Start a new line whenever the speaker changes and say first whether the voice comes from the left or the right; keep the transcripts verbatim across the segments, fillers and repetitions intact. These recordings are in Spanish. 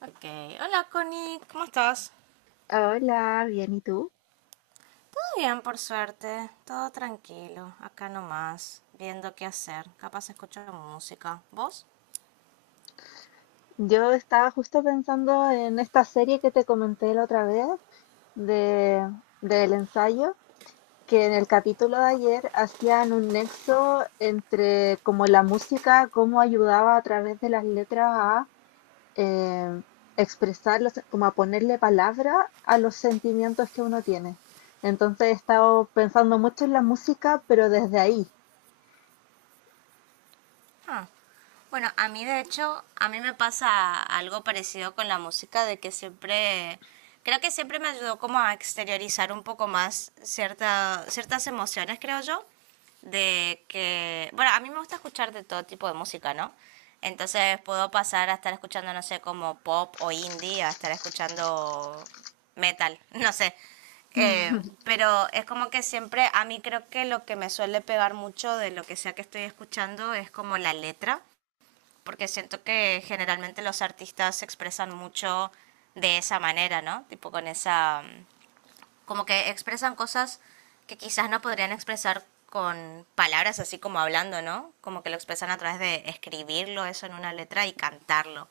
right: Ok, hola Connie, ¿cómo estás?
left: Hola, bien, ¿y tú?
right: Todo bien, por suerte, todo tranquilo, acá nomás, viendo qué hacer, capaz escucho música. ¿Vos?
left: Yo estaba justo pensando en esta serie que te comenté la otra vez de, del ensayo, que en el capítulo de ayer hacían un nexo entre como la música, cómo ayudaba a través de las letras a eh, expresar, como a ponerle palabra a los sentimientos que uno tiene. Entonces he estado pensando mucho en la música, pero desde ahí.
right: Ah, bueno, a mí de hecho, a mí me pasa algo parecido con la música, de que siempre, creo que siempre me ayudó como a exteriorizar un poco más cierta, ciertas emociones, creo yo, de que, bueno, a mí me gusta escuchar de todo tipo de música, ¿no? Entonces puedo pasar a estar escuchando, no sé, como pop o indie, a estar escuchando metal, no sé. Eh, pero es como que siempre, a mí creo que lo que me suele pegar mucho de lo que sea que estoy escuchando es como la letra, porque siento que generalmente los artistas se expresan mucho de esa manera, ¿no? Tipo con esa, como que expresan cosas que quizás no podrían expresar con palabras así como hablando, ¿no? Como que lo expresan a través de escribirlo eso en una letra y cantarlo.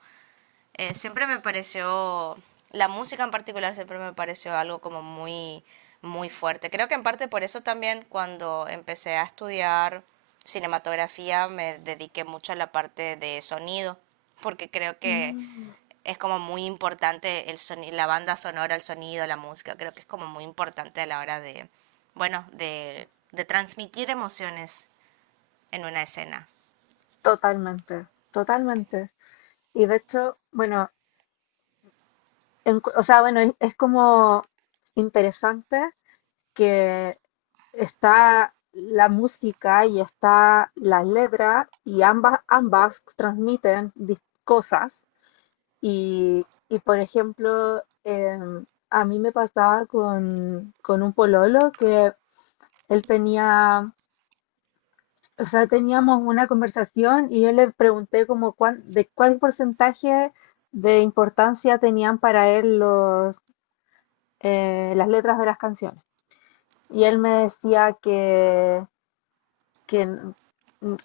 right: eh, Siempre me pareció, la música en particular siempre me pareció algo como muy, muy fuerte. Creo que en parte por eso también cuando empecé a estudiar cinematografía me dediqué mucho a la parte de sonido, porque creo que es como muy importante el soni- la banda sonora, el sonido, la música, creo que es como muy importante a la hora de, bueno, de, de transmitir emociones en una escena.
left: Totalmente, totalmente. Y de hecho, bueno, en- o sea, bueno, es, es como interesante que está la música y está la letra y ambas, ambas transmiten dis- cosas. Y, y, por ejemplo, em, a mí me pasaba con, con un pololo que él tenía, o sea, teníamos una conversación y yo le pregunté como cuán- de cuál porcentaje de importancia tenían para él los eh, las letras de las canciones. Y él me decía que, que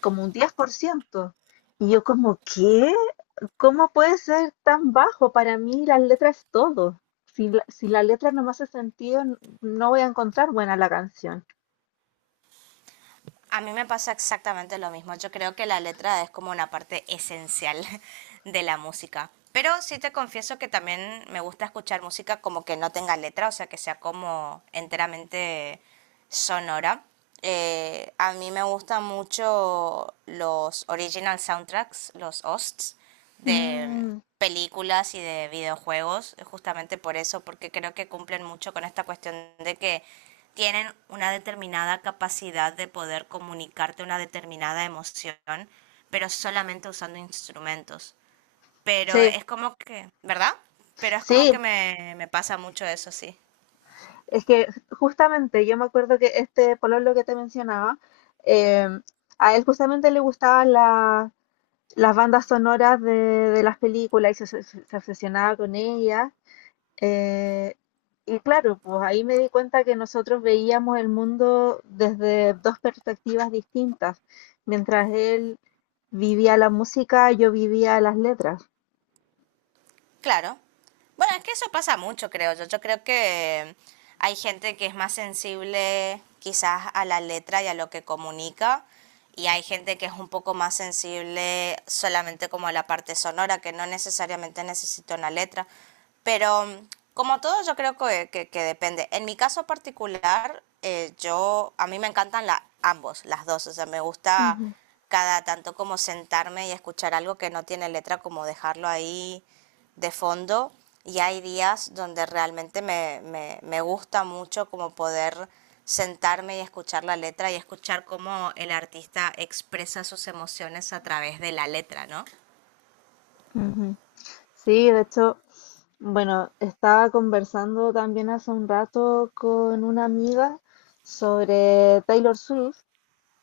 left: como un diez por ciento. Y yo como, ¿qué? ¿Cómo puede ser tan bajo? Para mí las letras es todo. Si la, si la letra no me hace sentido, no voy a encontrar buena la canción.
right: A mí me pasa exactamente lo mismo. Yo creo que la letra es como una parte esencial de la música. Pero sí te confieso que también me gusta escuchar música como que no tenga letra, o sea, que sea como enteramente sonora. Eh, a mí me gustan mucho los original soundtracks, los O S Ts de
left: Mm,
right: películas y de videojuegos, justamente por eso, porque creo que cumplen mucho con esta cuestión de que tienen una determinada capacidad de poder comunicarte una determinada emoción, pero solamente usando instrumentos. Pero
left: sí,
right: es como que, ¿verdad? Pero es como que
left: sí.
right: me, me pasa mucho eso, sí.
left: Es que justamente yo me acuerdo que este pololo que te mencionaba, em, a él justamente le gustaban la, las bandas sonoras de, de las películas y se, se- se obsesionaba con ellas. eh, y claro, pues ahí me di cuenta que nosotros veíamos el mundo desde dos perspectivas distintas. Mientras él vivía la música, yo vivía las letras.
right: Claro. Bueno, es que eso pasa mucho, creo yo. Yo creo que hay gente que es más sensible quizás a la letra y a lo que comunica, y hay gente que es un poco más sensible solamente como a la parte sonora, que no necesariamente necesita una letra. Pero como todo, yo creo que, que- que depende. En mi caso particular, eh, yo, a mí me encantan la, ambos, las dos. O sea, me gusta
left: Ujú.
right: cada tanto como sentarme y escuchar algo que no tiene letra, como dejarlo ahí de fondo, y hay días donde realmente me, me, me gusta mucho como poder sentarme y escuchar la letra y escuchar cómo el artista expresa sus emociones a través de la letra, ¿no?
left: Ujú. Sí, de hecho, bueno, estaba conversando también hace un rato con una amiga sobre Taylor Swift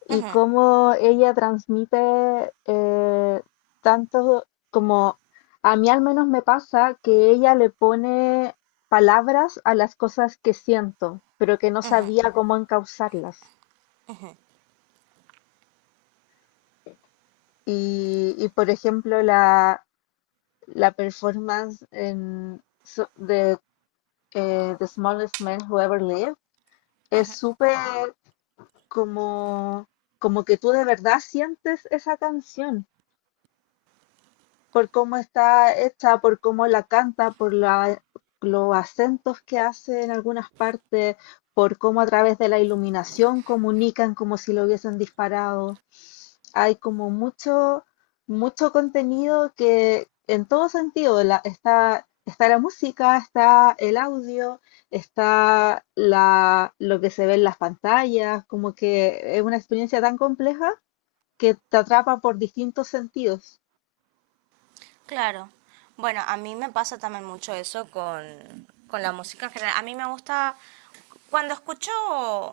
left: y
right: Ujú.
left: cómo ella transmite eh, tanto como a mí al menos me pasa que ella le pone palabras a las cosas que siento, pero que no sabía cómo encauzarlas. Y, y, por ejemplo, la, la performance en, so- de eh, The Smallest Man Who Ever Lived es súper como, como que tú de verdad sientes esa canción, por cómo está hecha, por cómo la canta, por la- los acentos que hace en algunas partes, por cómo a través de la iluminación comunican como si lo hubiesen disparado. Hay como mucho, mucho contenido que en todo sentido la- está, está la música, está el audio, está la, lo que se ve en las pantallas, como que es una experiencia tan compleja que te atrapa por distintos sentidos.
right: Claro. Bueno, a mí me pasa también mucho eso con, con la música en general. A mí me gusta, cuando escucho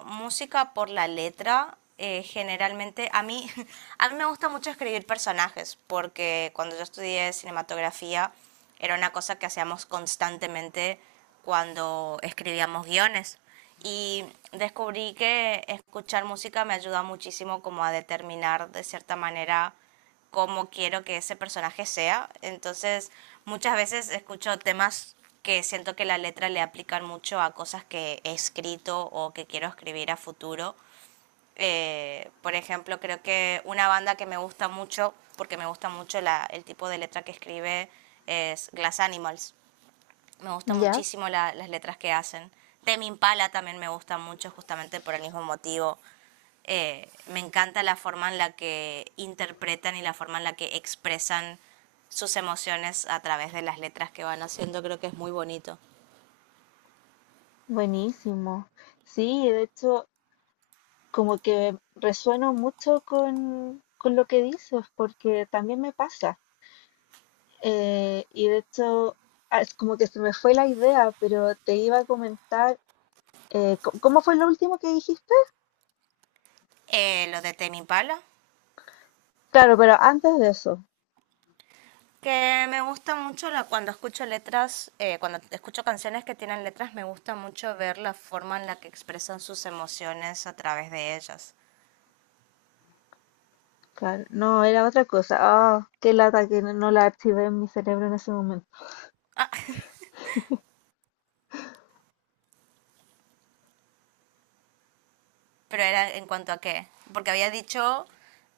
right: música por la letra, eh, generalmente, a mí, a mí me gusta mucho escribir personajes, porque cuando yo estudié cinematografía era una cosa que hacíamos constantemente cuando escribíamos guiones. Y descubrí que escuchar música me ayuda muchísimo como a determinar de cierta manera cómo quiero que ese personaje sea. Entonces, muchas veces escucho temas que siento que la letra le aplican mucho a cosas que he escrito o que quiero escribir a futuro. Eh, por ejemplo, creo que una banda que me gusta mucho, porque me gusta mucho la- el tipo de letra que escribe, es Glass Animals. Me gustan
left: ¿Ya?
right: muchísimo la- las letras que hacen. Temi Impala también me gusta mucho, justamente por el mismo motivo. Eh, me encanta la forma en la que interpretan y la forma en la que expresan sus emociones a través de las letras que van haciendo. Creo que es muy bonito.
left: Buenísimo. Sí, de hecho, como que resueno mucho con, con lo que dices, porque también me pasa. Eh, y de hecho, ah, es como que se me fue la idea, pero te iba a comentar, eh, co- ¿cómo fue lo último que dijiste?
right: Eh, lo de Temi Impala,
left: Claro, pero antes de eso,
right: que me gusta mucho la- cuando escucho letras, eh, cuando escucho canciones que tienen letras, me gusta mucho ver la forma en la que expresan sus emociones a través de ellas.
left: claro, no, era otra cosa. Ah, qué lata que no no la activé en mi cerebro en ese momento.
right: Pero era en cuanto a qué. Porque había dicho,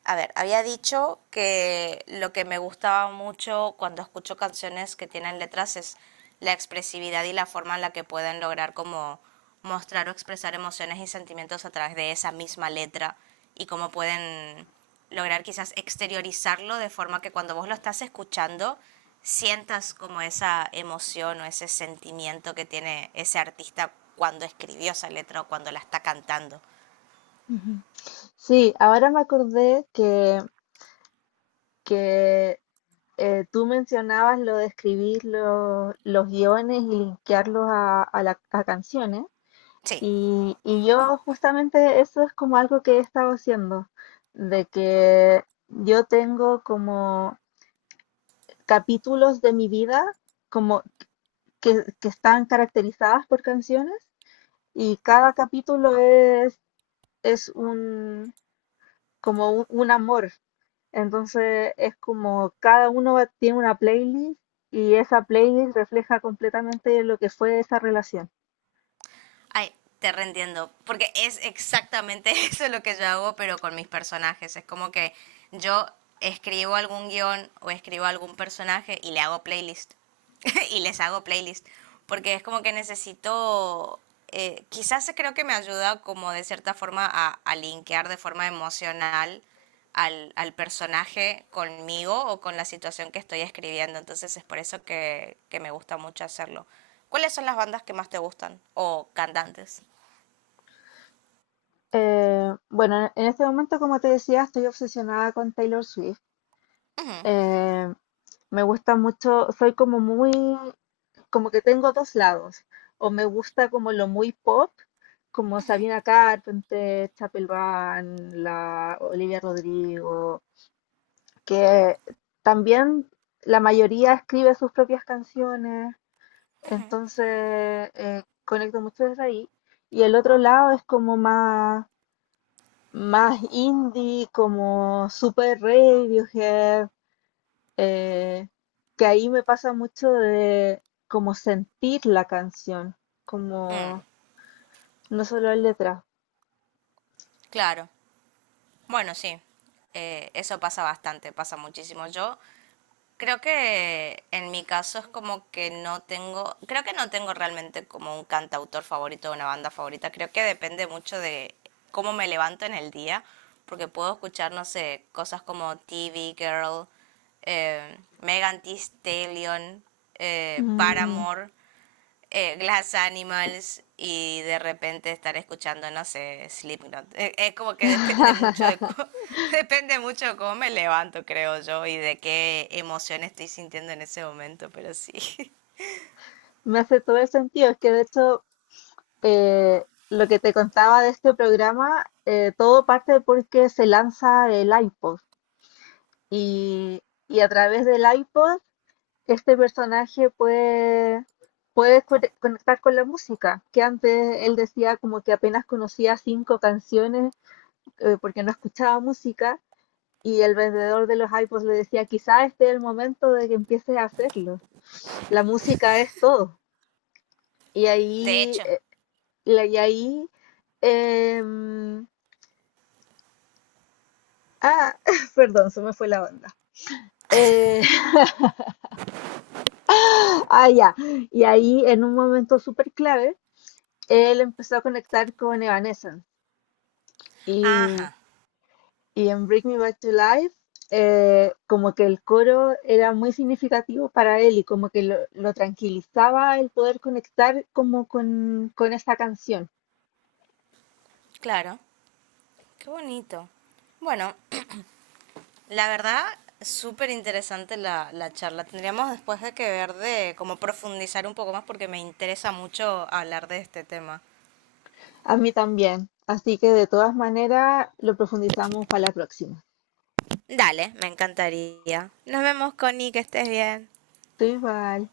right: a ver, había dicho que lo que me gustaba mucho cuando escucho canciones que tienen letras es la expresividad y la forma en la que pueden lograr como mostrar o expresar emociones y sentimientos a través de esa misma letra y cómo pueden lograr quizás exteriorizarlo de forma que cuando vos lo estás escuchando sientas como esa emoción o ese sentimiento que tiene ese artista cuando escribió esa letra o cuando la está cantando.
left: Ujú. Sí, ahora me acordé que, que Eh, tú mencionabas lo de escribir lo- los guiones y linkearlos a, a la- a canciones.
right: Sí,
left: Y, y yo justamente eso es como algo que he estado haciendo, de que yo tengo como capítulos de mi vida como que, que están caracterizadas por canciones y cada capítulo es, es un, como un un amor. Entonces es como cada uno va- tiene una playlist y esa playlist refleja completamente lo que fue esa relación.
right: ay, te reentiendo, porque es exactamente eso lo que yo hago, pero con mis personajes. Es como que yo escribo algún guión o escribo algún personaje y le hago playlist. Y les hago playlist, porque es como que necesito, eh, quizás creo que me ayuda como de cierta forma a, a linkear de forma emocional al, al personaje conmigo o con la situación que estoy escribiendo, entonces es por eso que, que me gusta mucho hacerlo. ¿Cuáles son las bandas que más te gustan o cantantes?
left: Eh, bueno, en este momento, como te decía, estoy obsesionada con Taylor Swift.
right: Ujú,
left: Eh, me gusta mucho, soy como muy, como que tengo dos lados. O me gusta como lo muy pop, como Sabrina Carpenter, Chapel Van, la Olivia Rodrigo, que también la mayoría escribe sus propias canciones. Entonces, eh, conecto mucho desde ahí. Y el otro lado es como más, más indie, como super Radiohead, eh, que ahí me pasa mucho de como sentir la canción,
right: mm,
left: como no solo la letra.
right: claro, bueno, sí, eh, eso pasa bastante, pasa muchísimo. Yo creo que en mi caso es como que no tengo, creo que no tengo realmente como un cantautor favorito o una banda favorita. Creo que depende mucho de cómo me levanto en el día, porque puedo escuchar, no sé, cosas como T V Girl, eh, Megan Thee Stallion, eh,
left: Mm.
right: Paramore, eh, Glass Animals, y de repente estar escuchando, no sé, Slipknot. Eh, Es como que depende mucho de co- depende mucho de cómo me levanto, creo yo, y de qué emoción estoy sintiendo en ese momento, pero sí.
left: Me hace todo el sentido, es que de hecho eh, lo que te contaba de este programa, eh, todo parte porque se lanza el iPod. Y, y a través del iPod, este personaje puede, puede co- conectar con la música, que antes él decía como que apenas conocía cinco canciones eh, porque no escuchaba música. Y el vendedor de los iPods le decía, quizá este es el momento de que empieces a hacerlo. La música es todo. Y
right: De
left: ahí,
right: hecho.
left: eh, la- y ahí, em, ah, perdón, se me fue la onda. Eh, ah, ya. Y ahí, en un momento súper clave, él empezó a conectar con Evanescence y,
right: Ajá,
left: y en Bring Me Back to Life eh, como que el coro era muy significativo para él y como que lo, lo tranquilizaba el poder conectar como con, con esta canción.
right: claro. Qué bonito. Bueno, la verdad, súper interesante la, la charla. Tendríamos después de que ver de cómo profundizar un poco más porque me interesa mucho hablar de este tema.
left: A mí también. Así que de todas maneras lo profundizamos para la próxima.
right: Dale, me encantaría. Nos vemos, Connie, que estés bien.
left: Tú igual.